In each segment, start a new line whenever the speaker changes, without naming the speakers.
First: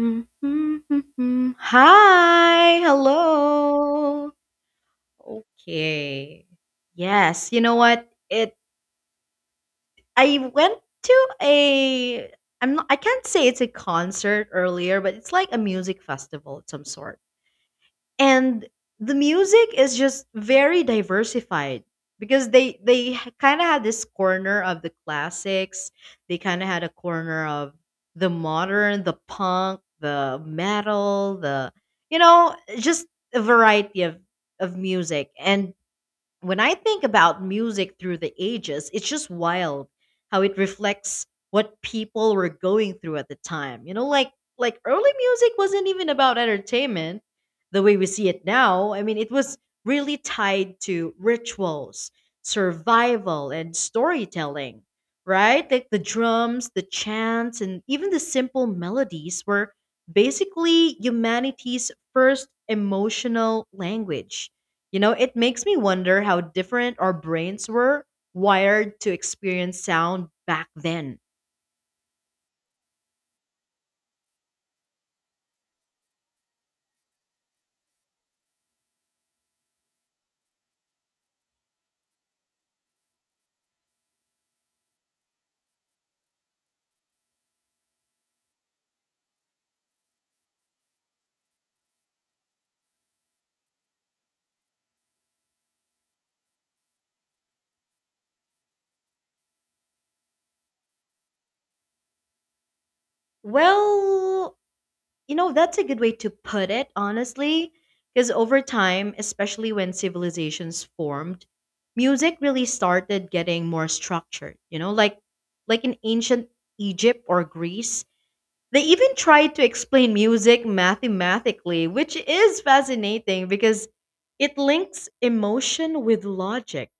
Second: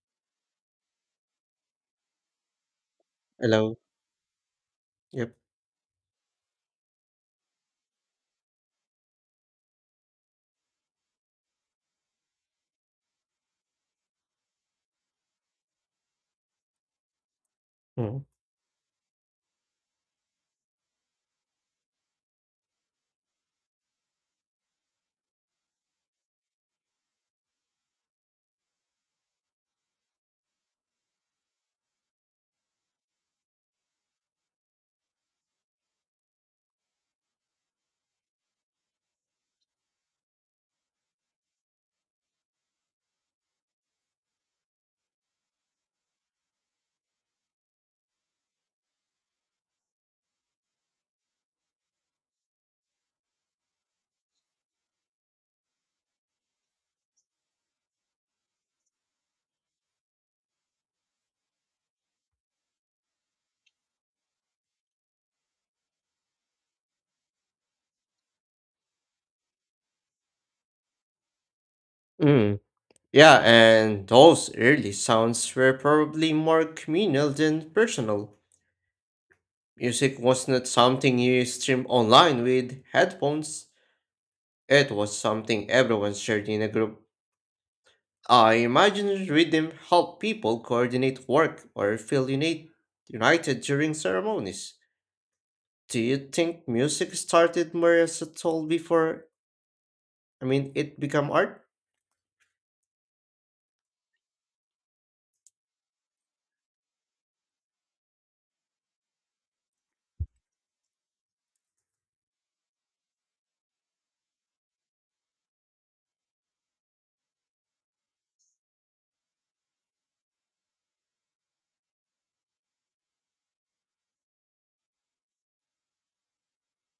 Mm-hmm. Hi,
Hello.
hello.
Yep.
Okay. Yes, you know what? It I went to a, I can't say it's a concert earlier, but it's like a music festival of some sort,
Mm.
and the music is just very diversified because they kind of had this corner of the classics. They kind of had a corner of the modern, the punk, the metal, the, you know, just a variety of music. And when I think about music through the ages, it's just wild how it reflects what people were going through at the time. You know, like early music wasn't even about entertainment the way we see it now. I mean, it was really tied to rituals, survival, and storytelling, right? Like the drums, the chants, and even the simple melodies were basically humanity's first emotional language. You know, it makes me wonder how different our brains were wired to experience sound back then.
Mm. Yeah, and those early sounds were probably more communal than personal. Music was not something you streamed online with headphones. It was something everyone shared in a group. I imagine rhythm helped people coordinate work or feel united during ceremonies. Do you think music started more as a tool before, it became art?
Well, you know, that's a good way to put it, honestly, because over time, especially when civilizations formed, music really started getting more structured, you know, like in ancient Egypt or Greece. They even tried to explain music mathematically, which is fascinating because it links emotion with logic.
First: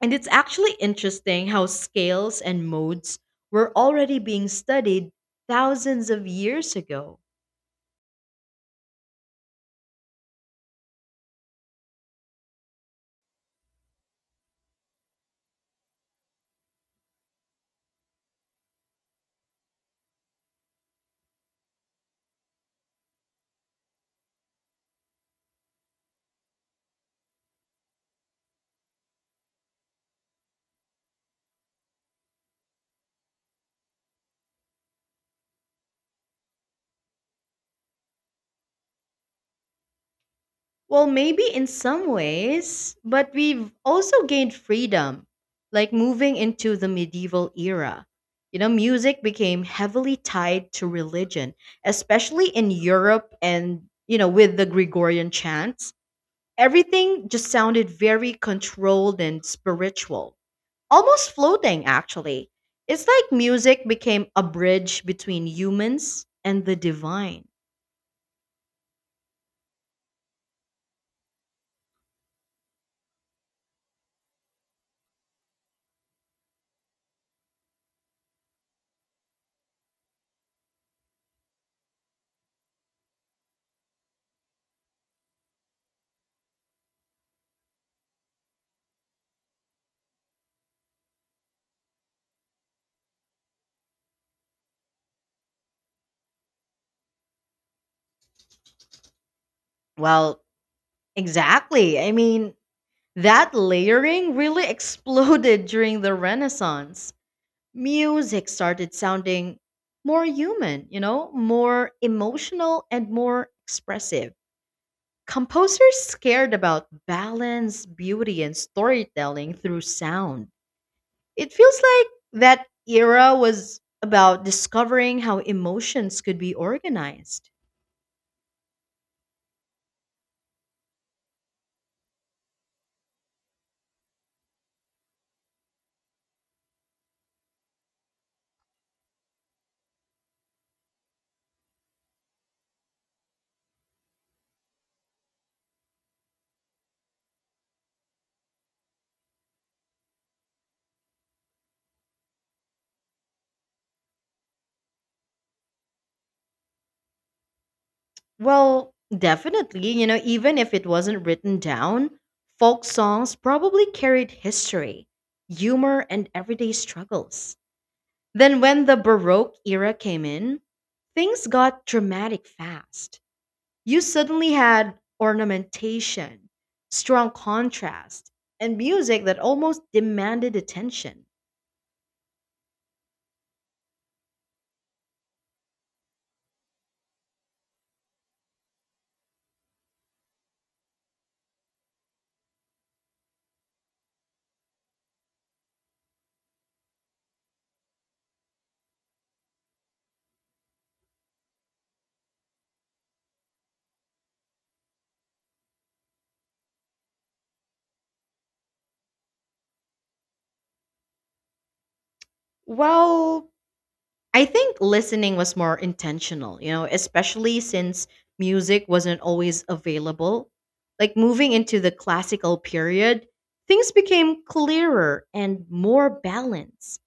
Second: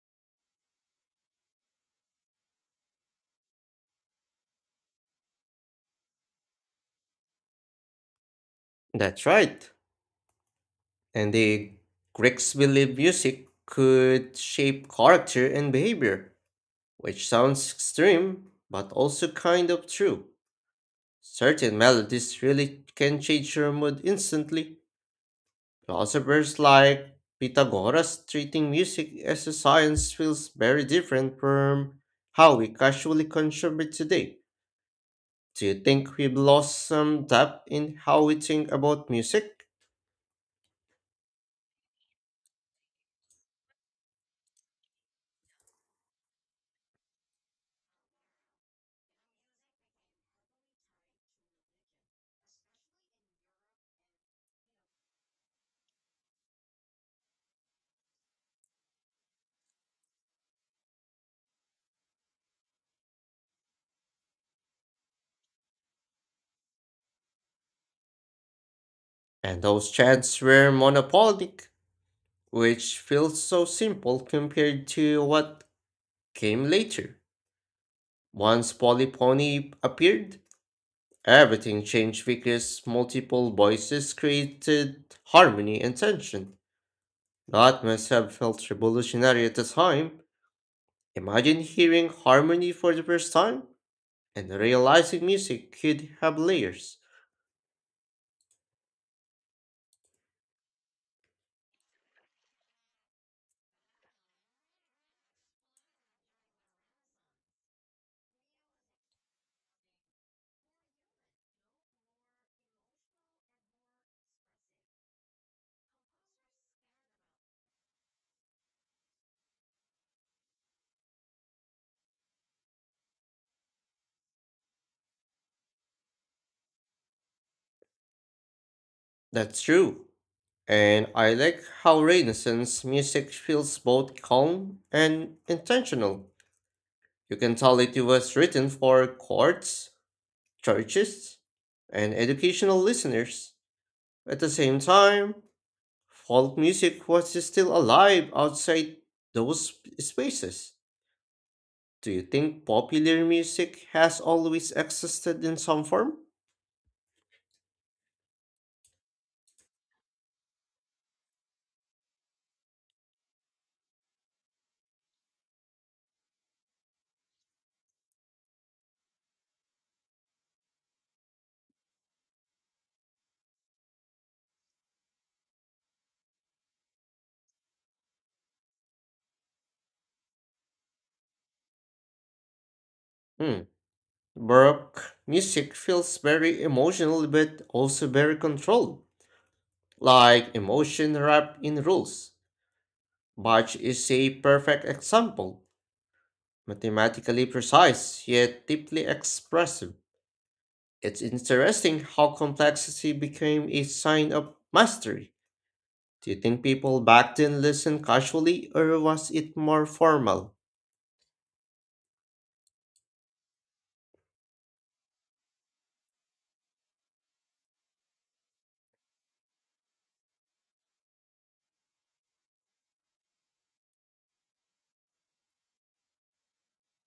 And it's actually interesting how scales and modes were already being studied thousands of years ago.
That's right. And the Greeks believed music could shape character and behavior, which sounds extreme, but also kind of true. Certain melodies really can change your mood instantly. Philosophers like Pythagoras treating music as a science feels very different from how we casually consume it today. Do you think we've lost some depth in how we think about music?
Well, maybe in some ways, but we've also gained freedom, like moving into the medieval era. You know, music became heavily tied to religion, especially in Europe and, you know, with the Gregorian chants. Everything just sounded very controlled and spiritual, almost floating actually. It's like music became a bridge between humans and the divine.
And those chants were monopolic, which feels so simple compared to what came later. Once Polyphony appeared, everything changed because multiple voices created harmony and tension. That must have felt revolutionary at the time. Imagine hearing harmony for the first time and realizing music could have layers.
Well, exactly. I mean, that layering really exploded during the Renaissance. Music started sounding more human, you know, more emotional and more expressive. Composers cared about balance, beauty, and storytelling through sound. It feels like that era was about discovering how emotions could be organized.
That's true. And I like how Renaissance music feels both calm and intentional. You can tell it was written for courts, churches, and educational listeners. At the same time, folk music was still alive outside those spaces. Do you think popular music has always existed in some form?
Well, definitely, you know, even if it wasn't written down, folk songs probably carried history, humor, and everyday struggles. Then, when the Baroque era came in, things got dramatic fast. You suddenly had ornamentation, strong contrast, and music that almost demanded attention.
Hmm. Baroque music feels very emotional but also very controlled, like emotion wrapped in rules. Bach is a perfect example. Mathematically precise, yet deeply expressive. It's interesting how complexity became a sign of mastery. Do you think people back then listened casually, or was it more formal?
Well, I think listening was more intentional, you know, especially since music wasn't always available. Like moving into the classical period, things became clearer and more balanced.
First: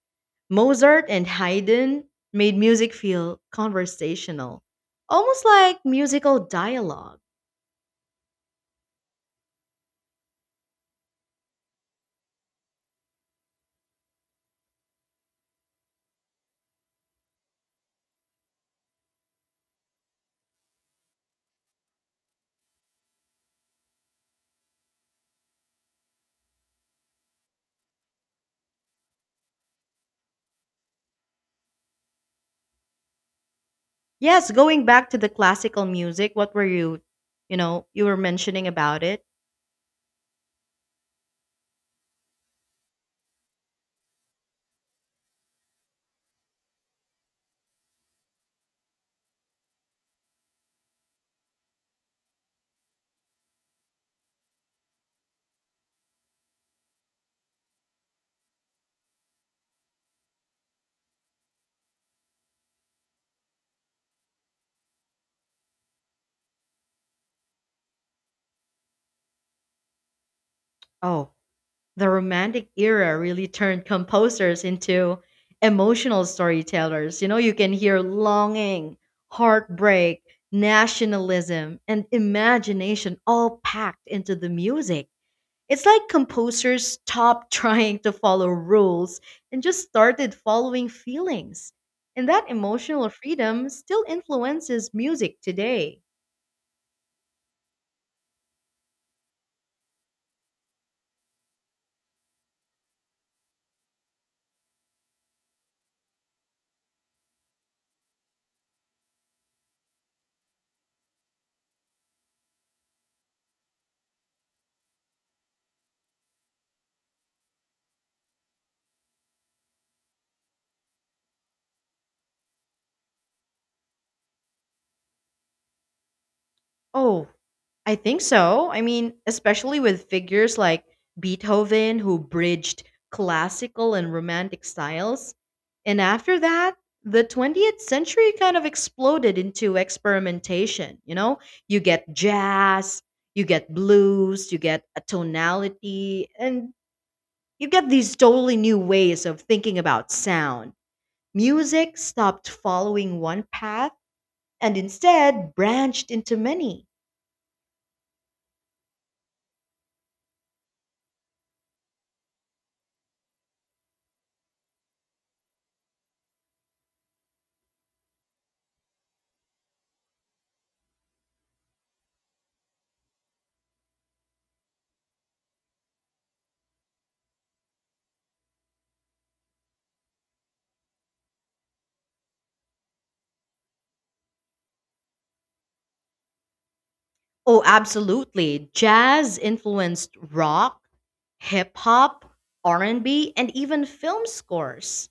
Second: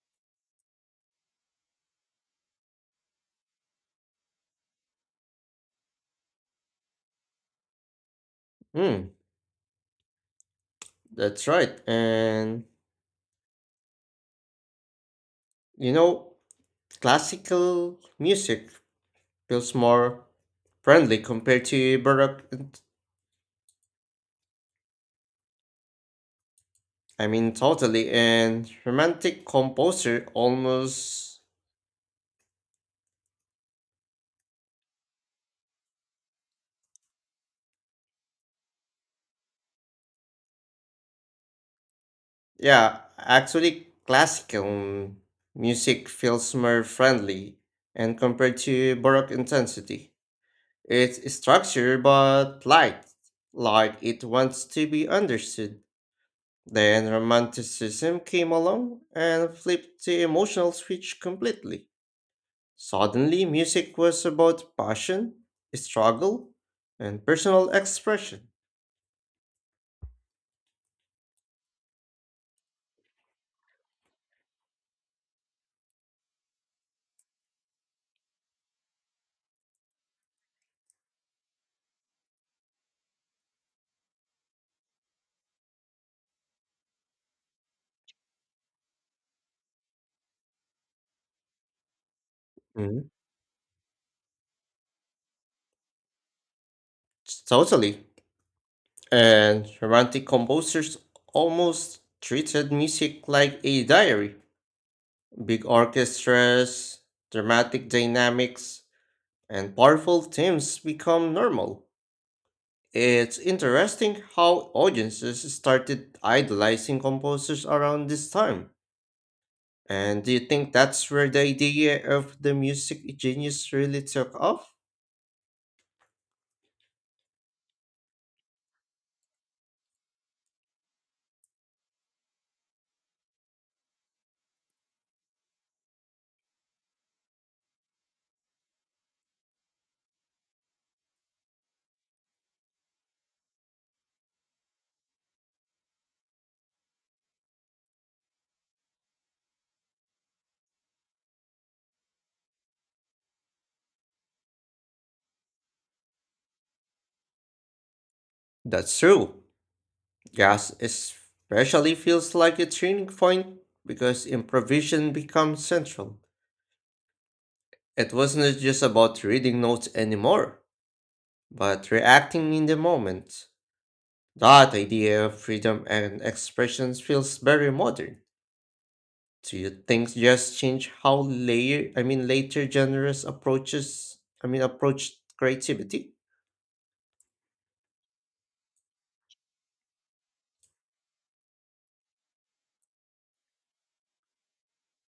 Mozart and Haydn made music feel conversational, almost like musical dialogue.
Hmm, that's right. And you know, classical music feels more friendly compared to Baroque, I mean, totally, and romantic composer almost.
Yes, going back to the classical music, what were you, you know, you were mentioning about it?
Yeah, actually, classical music feels more friendly and compared to Baroque intensity. It's structured but light, like it wants to be understood. Then Romanticism came along and flipped the emotional switch completely. Suddenly, music was about passion, struggle, and personal expression.
Oh, the Romantic era really turned composers into emotional storytellers. You know, you can hear longing, heartbreak, nationalism, and imagination all packed into the music. It's like composers stopped trying to follow rules and just started following feelings. And that emotional
Mm,
freedom still influences music today.
totally. And romantic composers almost treated music like a diary. Big orchestras, dramatic dynamics, and powerful themes become normal. It's interesting how audiences started idolizing composers around this time. And do you think that's where the idea of the music genius really took off?
Oh, I think so. I mean, especially with figures like Beethoven, who bridged classical and romantic styles. And after that, the 20th century kind of exploded into experimentation. You know, you get jazz, you get blues, you get a tonality, and you get these totally new ways of thinking about sound. Music stopped following one path and instead branched into many.
That's true. Jazz especially feels like a turning point because improvisation becomes central. It wasn't just about reading notes anymore, but reacting in the moment. That idea of freedom and expression feels very modern. Do you think just change how layer I mean later genres approaches I mean approach creativity?
Oh, absolutely. Jazz influenced rock, hip hop, R&B, and B, and even film scores.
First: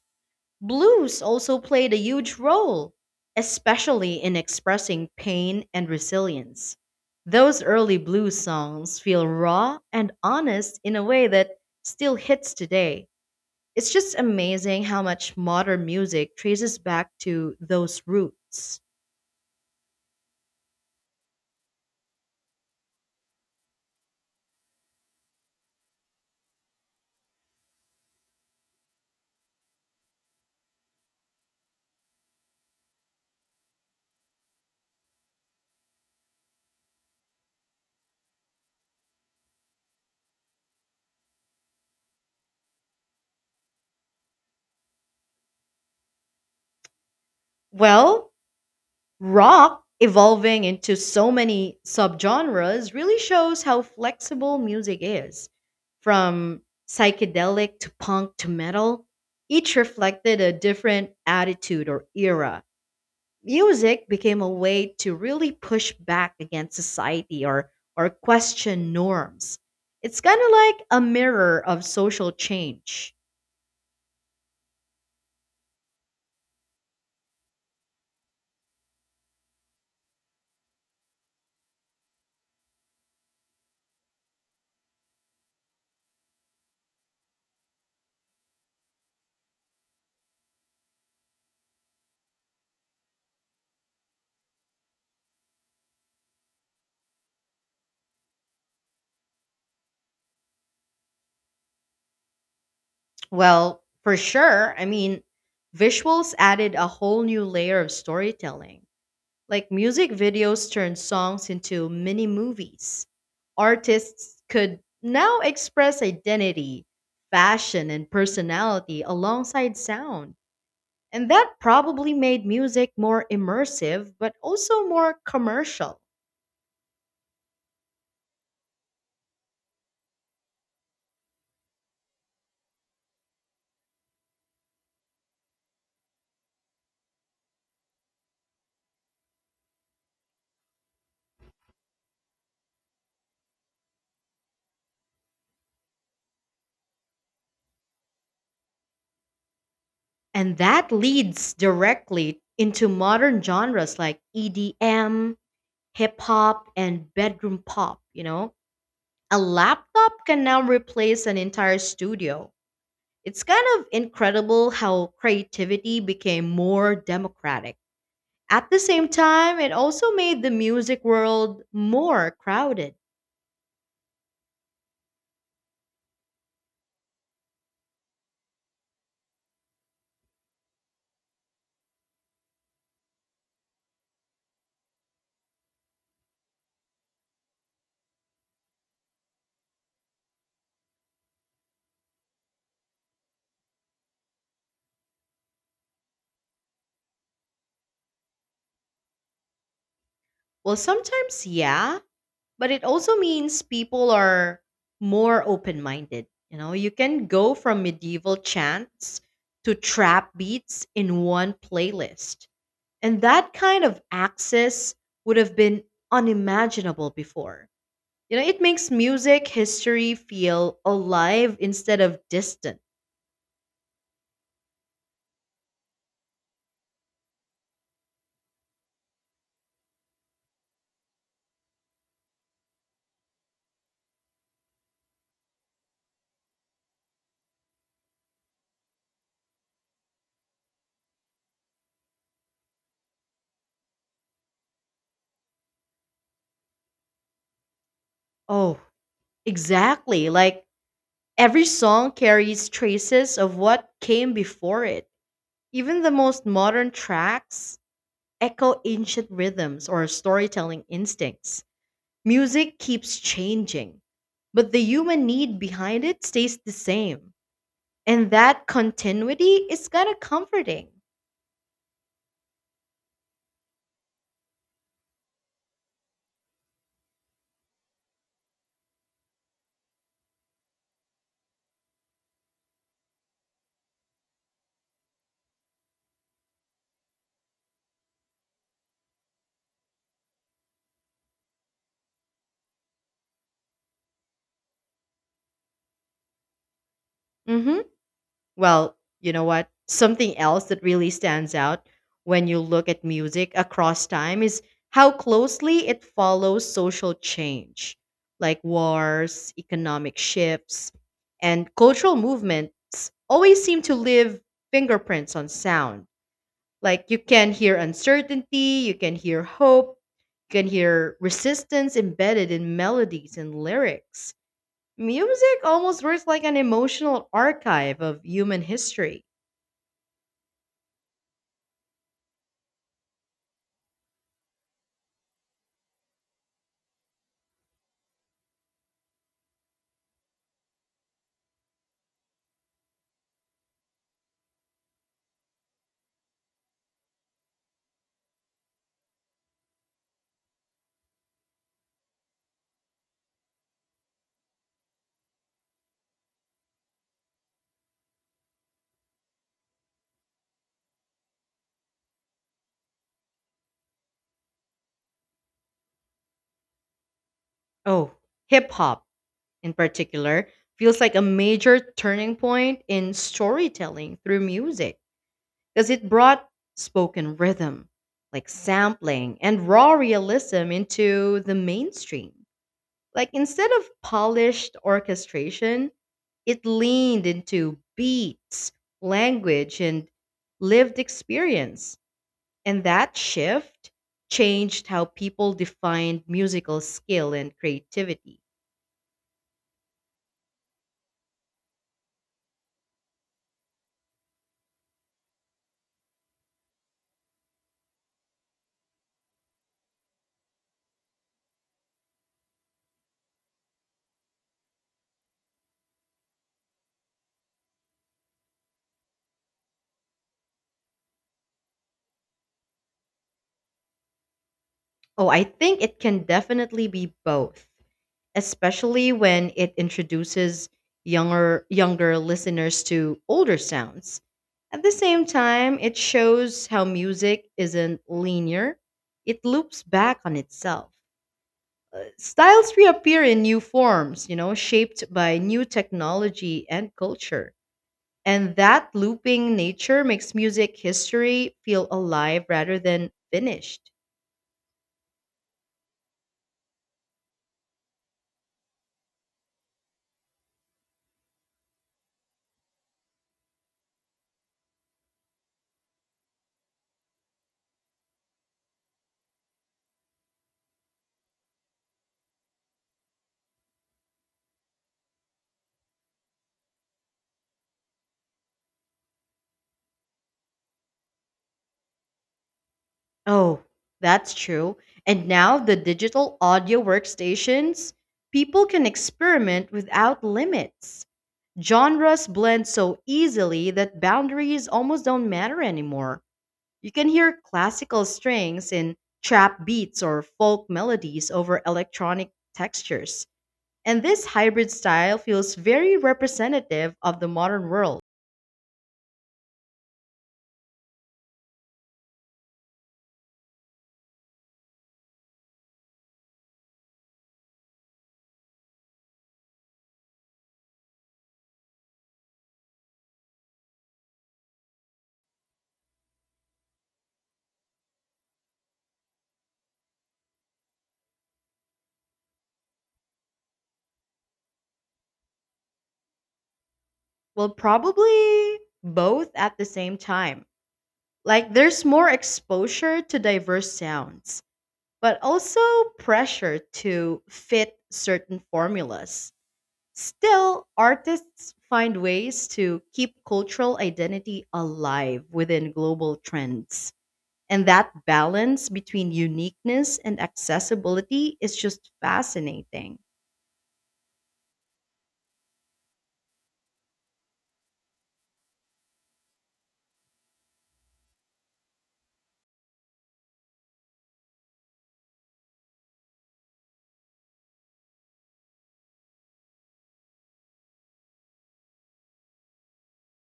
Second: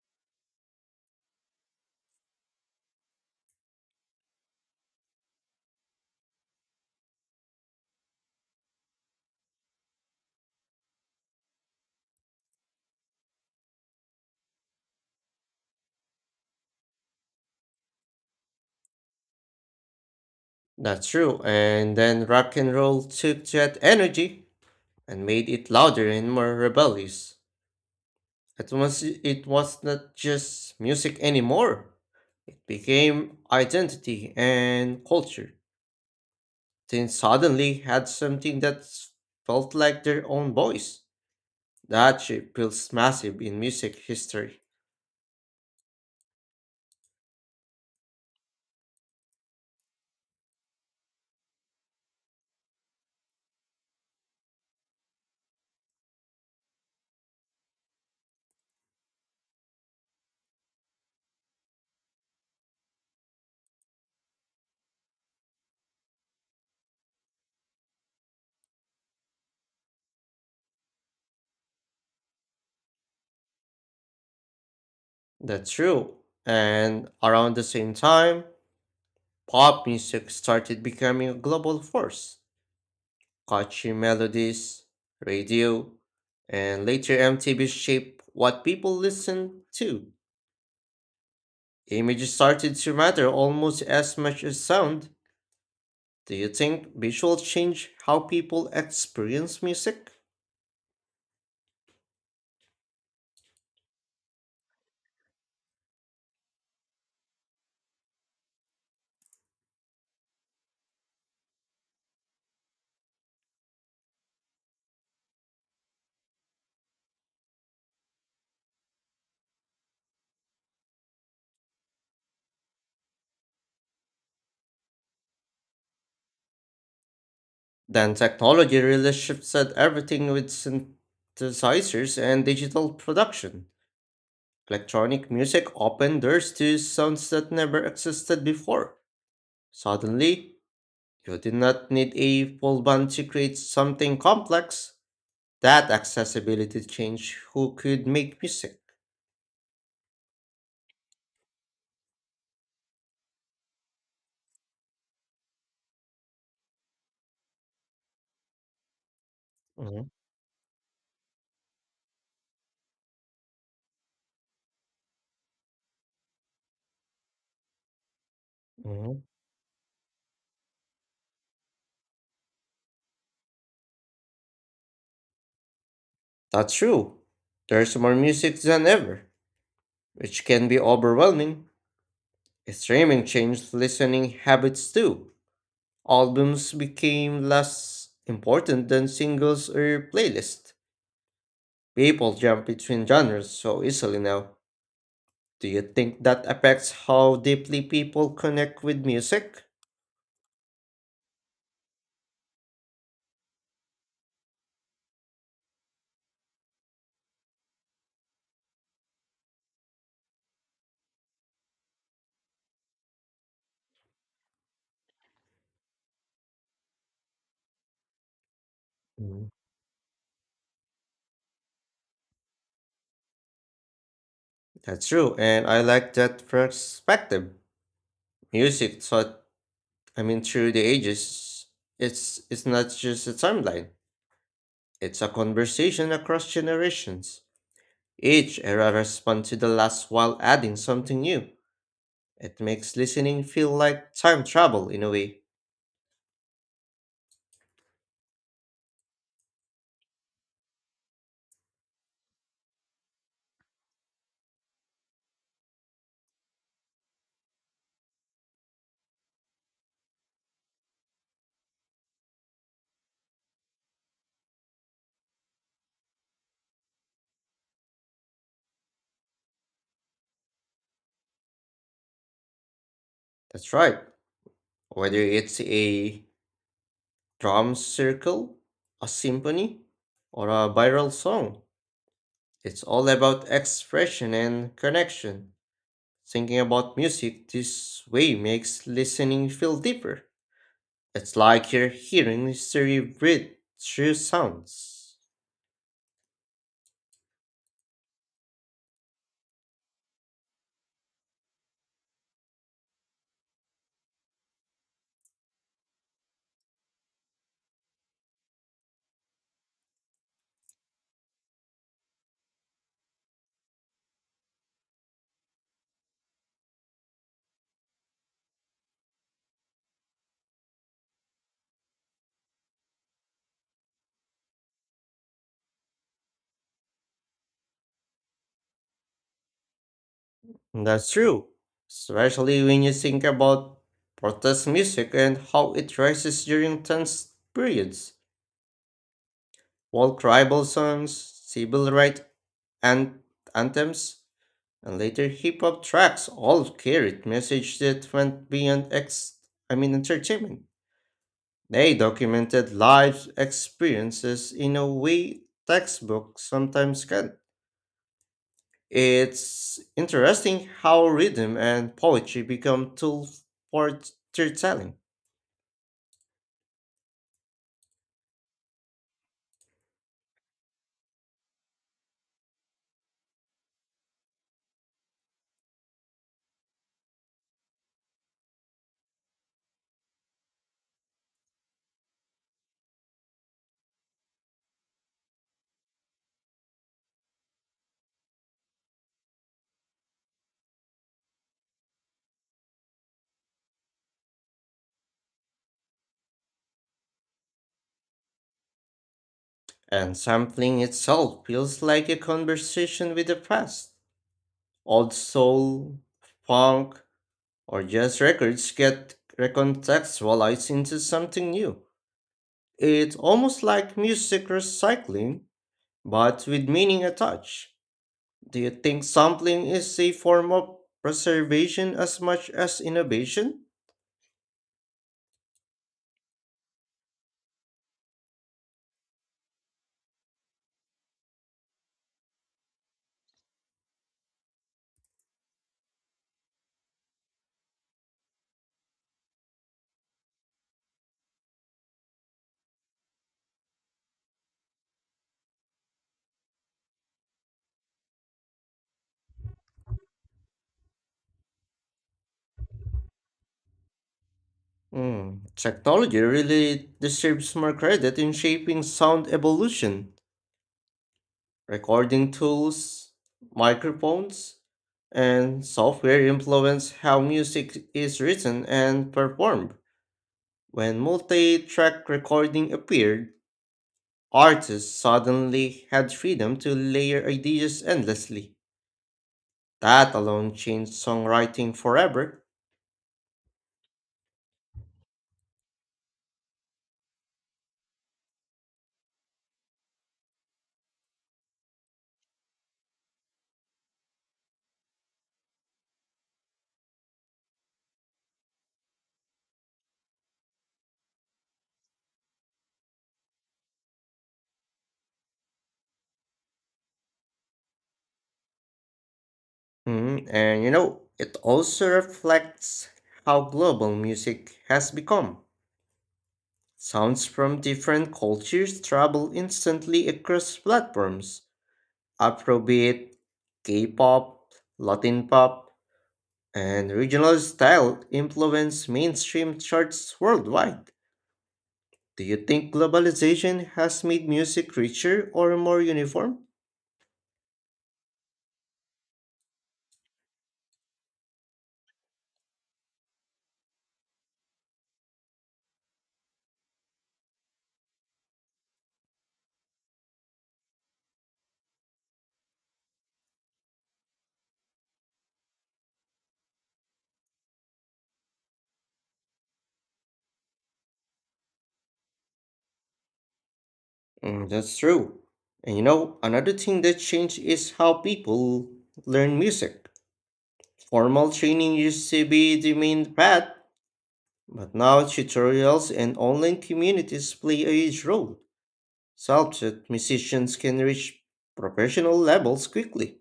Blues also played a huge role, especially in expressing pain and resilience. Those early blues songs feel raw and honest in a way that still hits today. It's just amazing how much modern music traces back to those roots.
That's true. And then rock and roll took that energy and made it louder and more rebellious. It was not just music anymore. It became identity and culture. Then suddenly had something that felt like their own voice. That shape feels massive in music history.
Well, rock evolving into so many subgenres really shows how flexible music is. From psychedelic to punk to metal, each reflected a different attitude or era. Music became a way to really push back against society, or question norms. It's kind of like a mirror of social change.
That's true. And around the same time, pop music started becoming a global force. Catchy melodies, radio, and later MTV shaped what people listened to. Images started to matter almost as much as sound. Do you think visuals change how people experience music?
Well, for sure, I mean, visuals added a whole new layer of storytelling. Like music videos turned songs into mini movies. Artists could now express identity, fashion, and personality alongside sound. And that probably made music more immersive, but also more commercial.
Then technology really shifted everything with synthesizers and digital production. Electronic music opened doors to sounds that never existed before. Suddenly, you did not need a full band to create something complex. That accessibility changed who could make music.
And that leads directly into modern genres like EDM, hip hop, and bedroom pop, you know? A
Mhm,
laptop can now replace an entire studio. It's kind of incredible how creativity became more democratic. At the same
mhm.
time, it also made the music world more crowded.
That's true. There's more music than ever, which can be overwhelming. Streaming changed listening habits too. Albums became less important than singles or playlists. People jump between genres so easily now. Do you think that affects how deeply people connect with music?
Well, sometimes, yeah, but it also means people are more open minded. You know, you can go from medieval chants to trap beats in one playlist. And that kind of access would have been unimaginable before. You know, it makes music
Mm.
history feel alive instead of distant.
That's true, and I like that perspective. Music thought, I mean, through the ages, it's not just a timeline. It's a conversation across generations. Each era responds to the last while adding something new. It makes listening feel like time travel in a way.
Oh, exactly. Like every song carries traces of what came before it. Even the most modern tracks echo ancient rhythms or storytelling instincts. Music keeps changing, but the human need behind it stays the same. And that continuity is kind of comforting.
That's right. Whether it's a drum circle, a symphony, or a viral song. It's all about expression and connection. Thinking about music this way makes listening feel deeper. It's like you're hearing history breathe through sounds.
Mhm. Well, you know what? Something else that really stands out when you look at music across time is how closely it follows social change, like wars, economic shifts, and cultural movements always seem to leave fingerprints on sound. Like you can hear uncertainty, you can hear hope, you can hear resistance embedded in melodies and lyrics. Music almost works like an emotional archive of human history.
That's true, especially when you think about protest music and how it rises during tense periods. While tribal songs, civil rights, and anthems and later hip hop tracks all carried messages that went beyond ex I mean entertainment. They documented life experiences in a way textbooks sometimes can. It's interesting how rhythm and poetry become tools for storytelling,
Oh, hip hop in particular feels like a major turning point in storytelling through music because it brought spoken rhythm, like sampling and raw realism into the mainstream. Like instead of polished orchestration, it leaned into beats, language, and lived experience. And that shift changed how people defined musical skill and creativity.
and sampling itself feels like a conversation with the past. Old soul, funk, or jazz records get recontextualized into something new. It's almost like music recycling, but with meaning attached. Do you think sampling is a form of preservation as much as innovation?
Oh, I think it can definitely be both, especially when it introduces younger listeners to older sounds. At the same time, it shows how music isn't linear. It loops back on itself. Styles reappear in new forms, you know, shaped by new technology and culture. And that looping nature makes music history feel alive rather than finished.
Hmm, technology really deserves more credit in shaping sound evolution. Recording tools, microphones, and software influence how music is written and performed. When multi track recording appeared, artists suddenly had freedom to layer ideas endlessly. That alone changed songwriting forever.
Oh, that's true. And now the digital audio workstations, people can experiment without limits. Genres blend so easily that boundaries almost don't matter anymore. You can hear classical strings in trap beats or folk melodies over electronic textures. And this hybrid style feels very representative of the modern world.
Mhm, and you know, it also reflects how global music has become. Sounds from different cultures travel instantly across platforms. Afrobeat, K-pop, Latin pop, and regional style influence mainstream charts worldwide. Do you think globalization has made music richer or more uniform?
Well, probably both at the same time. Like there's more exposure to diverse sounds, but also pressure to fit certain formulas. Still, artists find ways to keep cultural identity alive within global trends. And that balance between uniqueness and accessibility is just fascinating.
Mm, that's true. And you know, another thing that changed is how people learn music. Formal training used to be the main path, but now tutorials and online communities play a huge role, such that musicians can reach professional levels quickly.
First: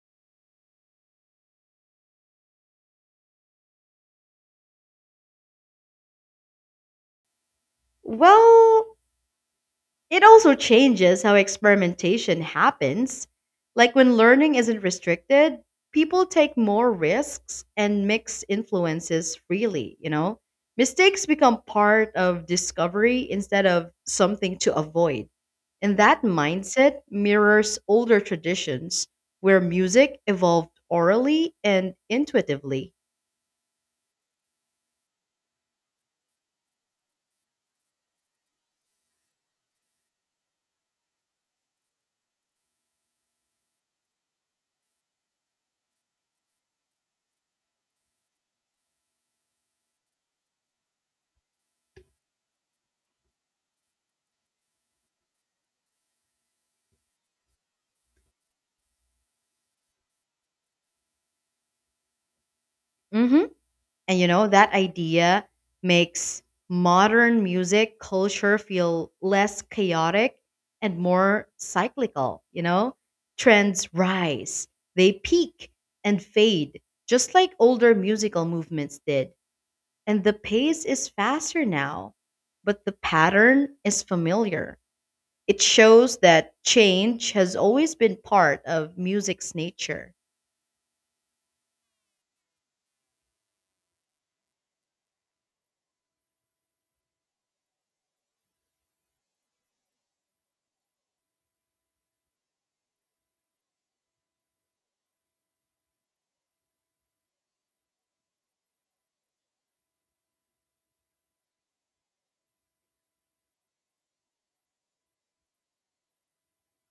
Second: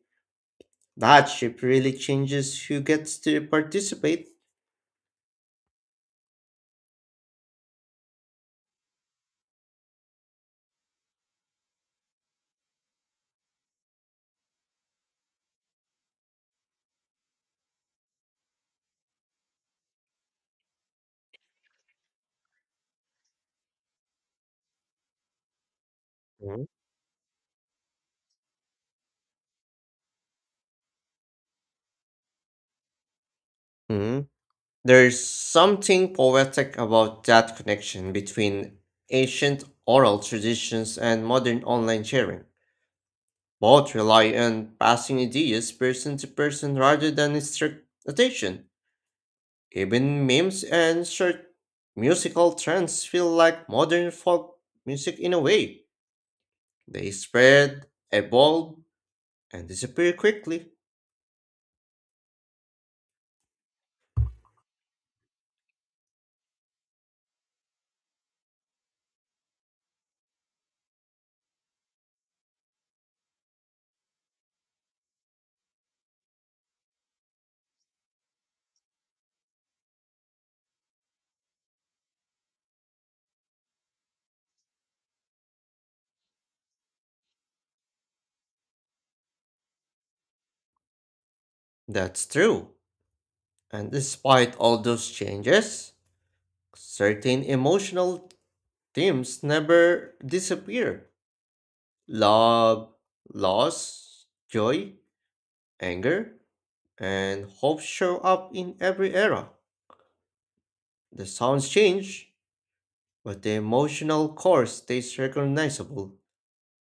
That shift really changes who gets to participate.
Well, it also changes how experimentation happens. Like when learning isn't restricted, people take more risks and mix influences freely, you know? Mistakes become part of discovery instead of something to avoid. And that mindset mirrors older traditions where music evolved orally and intuitively.
Mhm. There's something poetic about that connection between ancient oral traditions and modern online sharing. Both rely on passing ideas person to person rather than strict notation. Even memes and short musical trends feel like modern folk music in a way. They spread, evolve, and disappear quickly.
Mhm. And you know, that idea makes modern music culture feel less chaotic and more cyclical, you know? Trends rise, they peak and fade, just like older musical movements did. And the pace is faster now, but the pattern is familiar. It shows that change has always been part of music's nature.
That's true. And despite all those changes, certain emotional themes never disappear: love, loss, joy, anger, and hope show up in every era. The sounds change, but the emotional core stays recognizable.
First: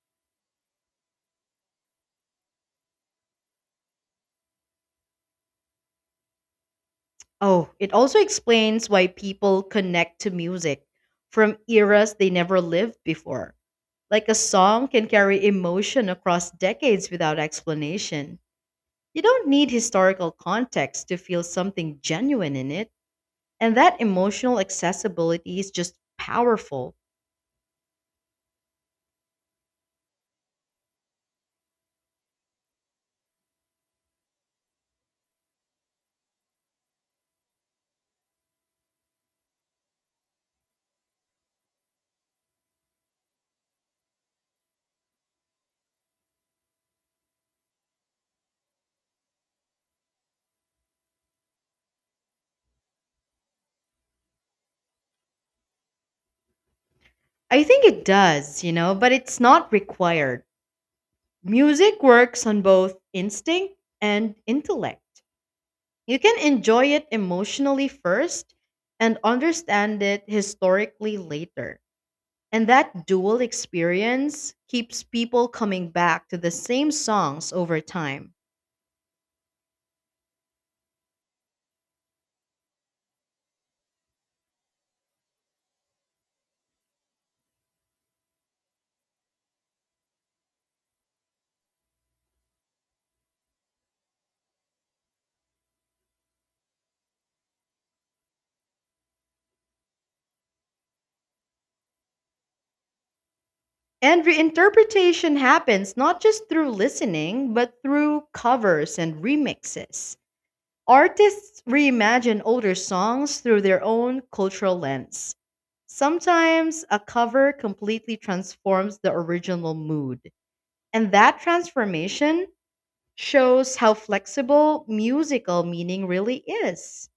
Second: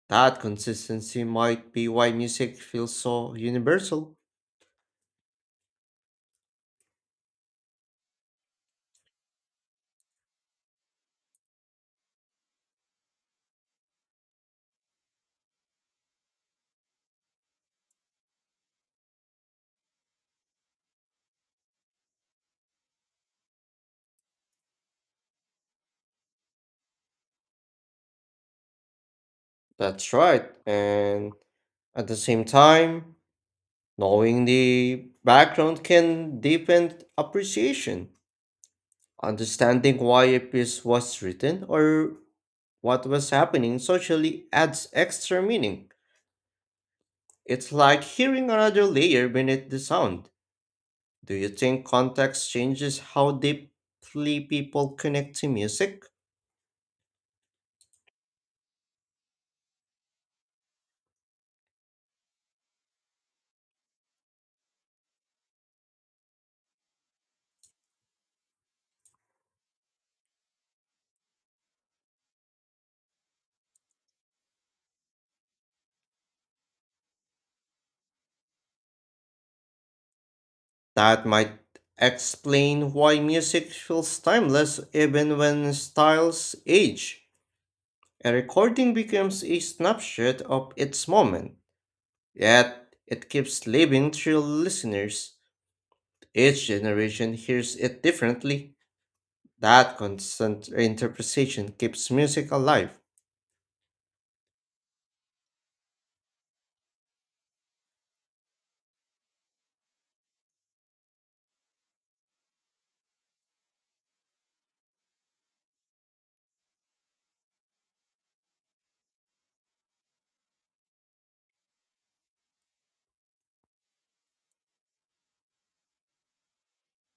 That consistency might be why music feels so universal.
Oh, it also explains why people connect to music from eras they never lived before. Like a song can carry emotion across decades without explanation. You don't need historical context to feel something genuine in it. And that emotional accessibility is just powerful.
That's right, and at the same time, knowing the background can deepen appreciation, understanding why a piece was written or what was happening socially adds extra meaning. It's like hearing another layer beneath the sound. Do you think context changes how deeply people connect to music?
I think it does, you know, but it's not required. Music works on both instinct and intellect. You can enjoy it emotionally first and understand it historically later. And that dual experience keeps people coming back to the same songs over time.
That might explain why music feels timeless even when styles age. A recording becomes a snapshot of its moment, yet it keeps living through listeners. Each generation hears it differently. That constant interpretation keeps music alive.
And reinterpretation happens not just through listening, but through covers and remixes. Artists reimagine older songs through their own cultural lens. Sometimes a cover completely transforms the original mood. And that transformation shows how flexible musical meaning really is.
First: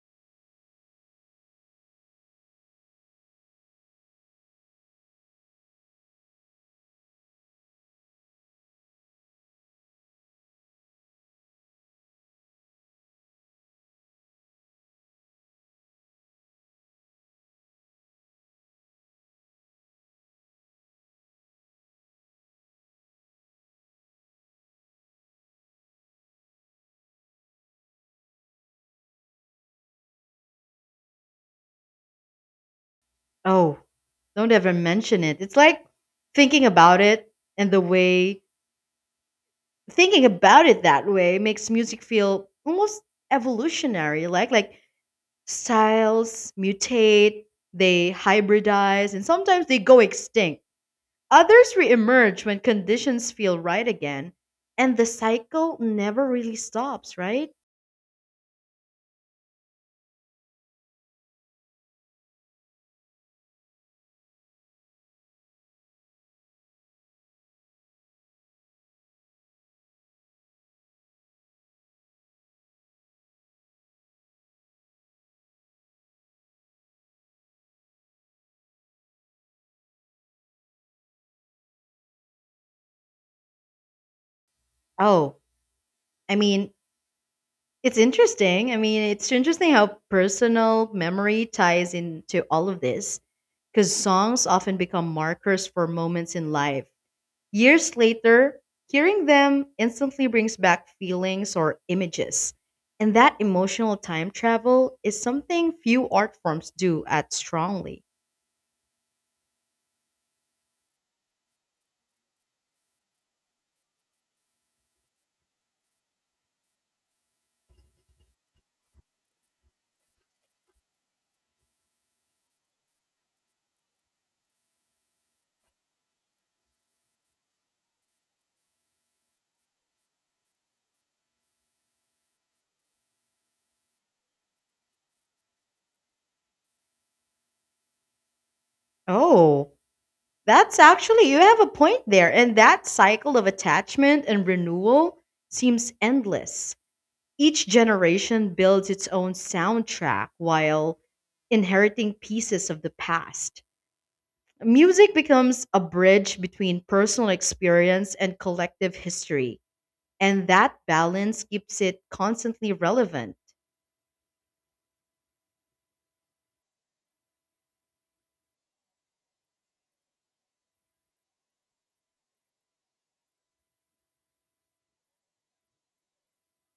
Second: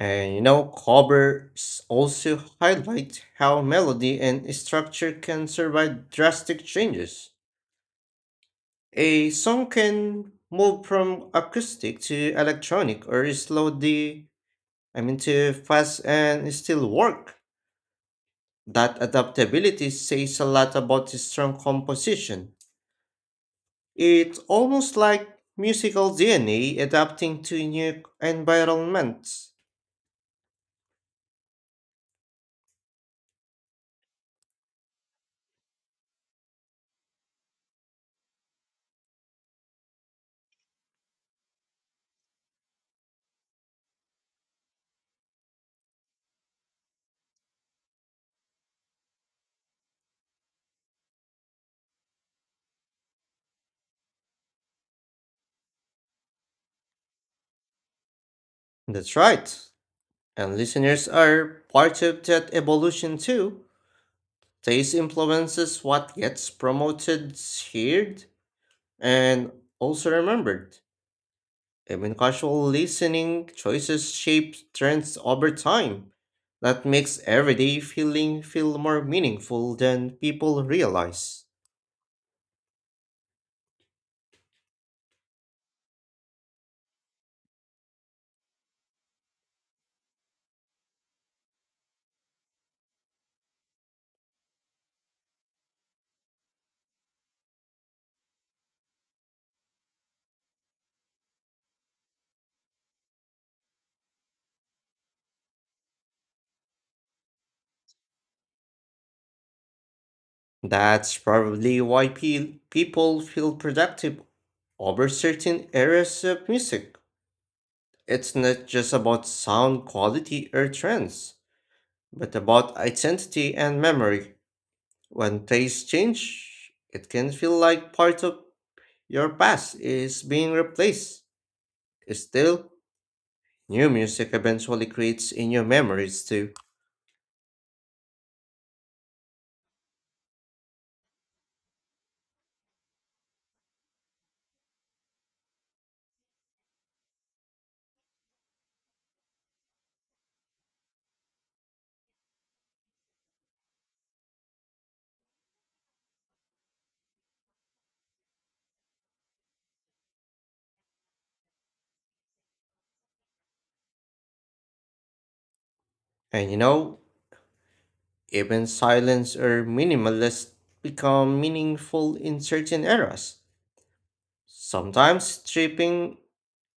And you know, covers also highlight how melody and structure can survive drastic changes. A song can move from acoustic to electronic or slow the I mean to fast and still work. That adaptability says a lot about the strong composition. It's almost like musical DNA adapting to new environments.
Oh, don't ever mention it. It's like thinking about it, and the way thinking about it that way makes music feel almost evolutionary, like styles mutate, they hybridize, and sometimes they go extinct. Others reemerge when conditions feel right again, and the cycle never really stops, right?
That's right. And listeners are part of that evolution too. Taste influences what gets promoted, shared, and also remembered. Even casual listening choices shape trends over time. That makes everyday feeling feel more meaningful than people realize.
Oh, I mean, it's interesting how personal memory ties into all of this because songs often become markers for moments in life. Years later, hearing them instantly brings back feelings or images. And that emotional time travel is something few art forms do at strongly.
That's probably why people feel productive over certain areas of music. It's not just about sound quality or trends, but about identity and memory. When tastes change, it can feel like part of your past is being replaced. Still, new music eventually creates in your memories too.
Oh, that's actually, you have a point there. And that cycle of attachment and renewal seems endless. Each generation builds its own soundtrack while inheriting pieces of the past. Music becomes a bridge between personal experience and collective history, and that balance keeps it constantly relevant.
And you know, even silence or minimalist become meaningful in certain eras. Sometimes stripping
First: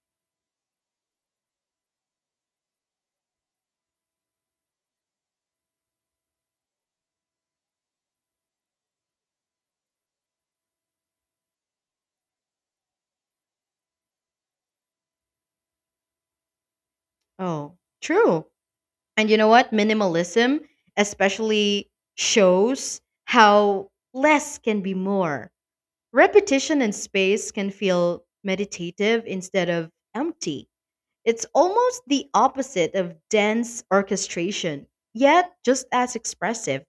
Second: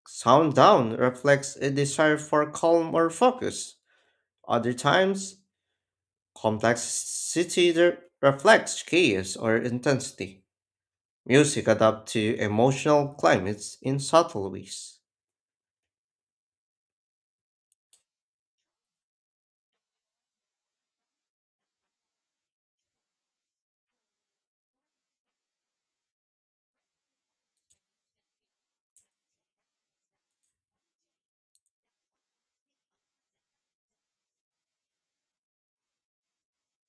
sound down reflects a desire for calm or focus. Other times, complexity reflects chaos or intensity. Music adapts to emotional climates in subtle ways.
Oh, true. And you know what? Minimalism especially shows how less can be more. Repetition and space can feel meditative instead of empty. It's almost the opposite of dense orchestration, yet just as expressive.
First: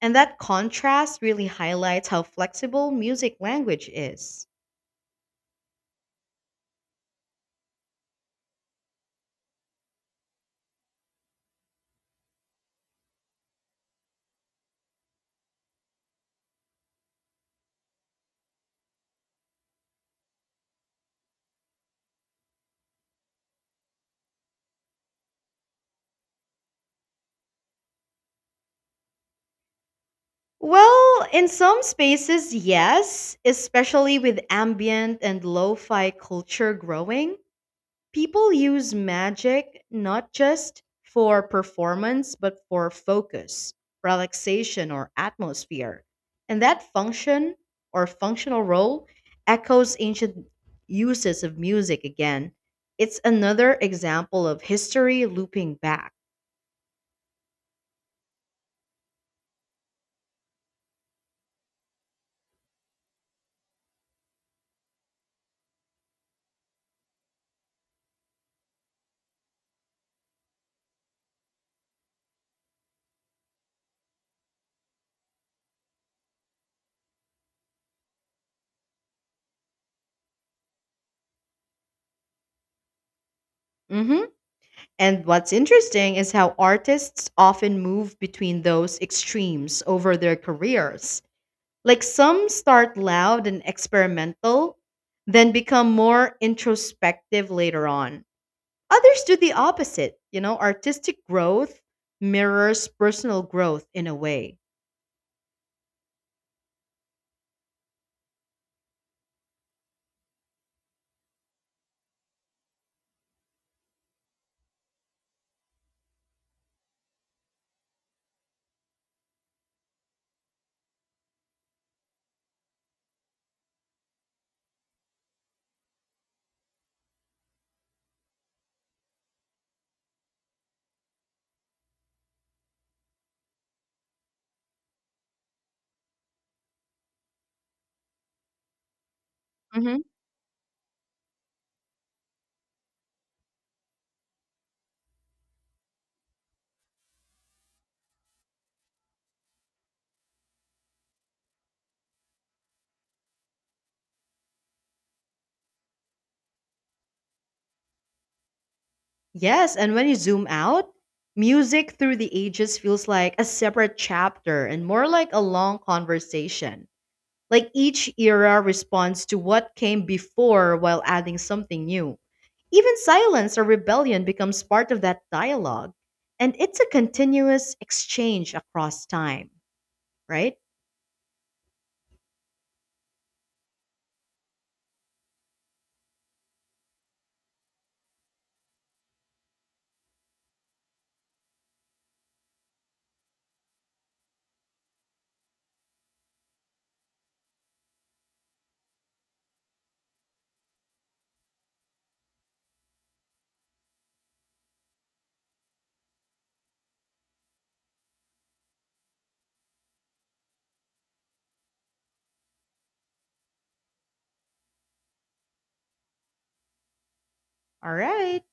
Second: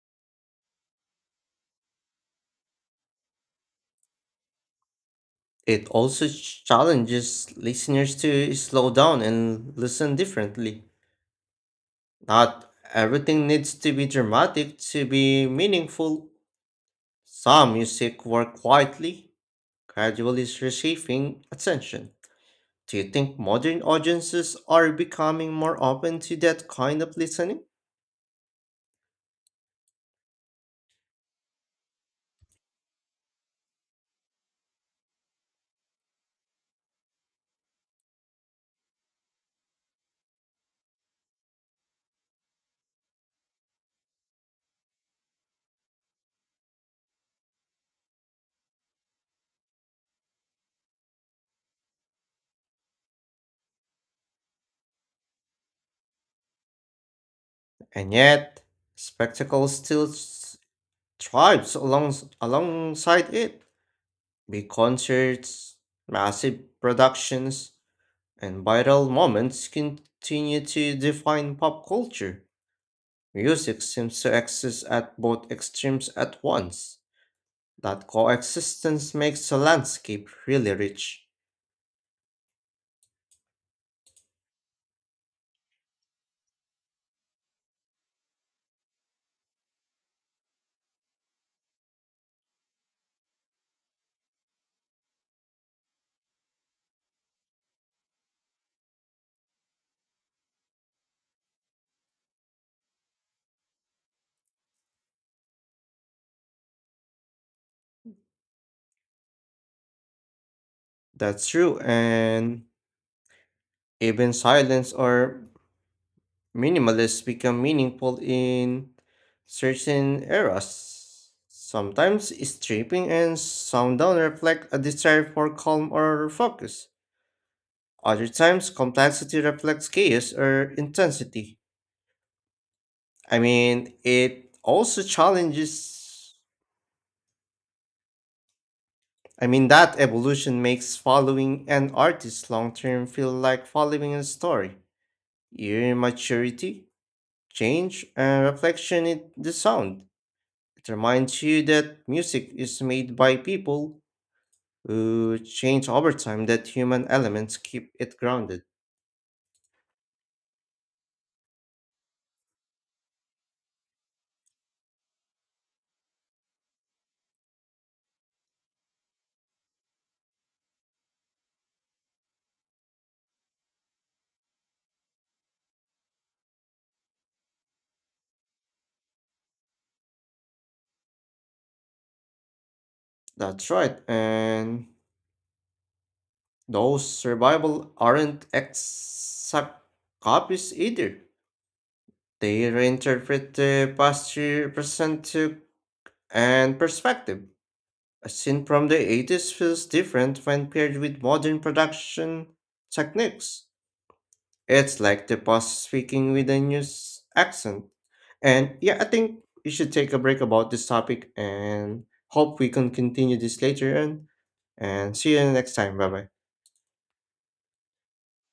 And that contrast really highlights how flexible music language is.
It also challenges listeners to slow down and listen differently. Not everything needs to be dramatic to be meaningful. Some music works quietly, gradually reshaping attention. Do you think modern audiences are becoming more open to that kind of listening?
Well, in some spaces, yes, especially with ambient and lo fi culture growing. People use magic not just for performance, but for focus, relaxation, or atmosphere. And that functional role echoes ancient uses of music again. It's another example of history looping back.
And yet, spectacle thrives along, alongside it. Big concerts, massive productions, and viral moments continue to define pop culture. Music seems to exist at both extremes at once. That coexistence makes the landscape really rich.
Hmm. And what's interesting is how artists often move between those extremes over their careers. Like some start loud and experimental, then become more introspective later on. Others do the opposite. You know, artistic growth mirrors personal growth in a way.
That's true, and even silence or minimalists become meaningful in certain eras. Sometimes stripping and sound down reflect a desire for calm or focus. Other times, complexity reflects chaos or intensity. I mean, it also challenges. I mean,
Hmm.
That evolution makes following an artist long term feel like following a story. Your maturity, change, and reflection in the sound. It reminds you that music is made by people who change over time, that human elements keep it grounded.
Yes, and when you zoom out, music through the ages feels like a separate chapter and more like a long conversation. Like each era responds to what came before while adding something new. Even silence or rebellion becomes part of that dialogue. And it's a continuous exchange across time, right?
That's right, and those survival aren't exact copies either. They reinterpret the past year percentage and perspective. A scene from the 80s feels different when paired with modern production techniques. It's like the boss speaking with a accent. And yeah, I think we should take a break about this topic and hope we can continue this later on. And see you next time. Bye bye.
All right.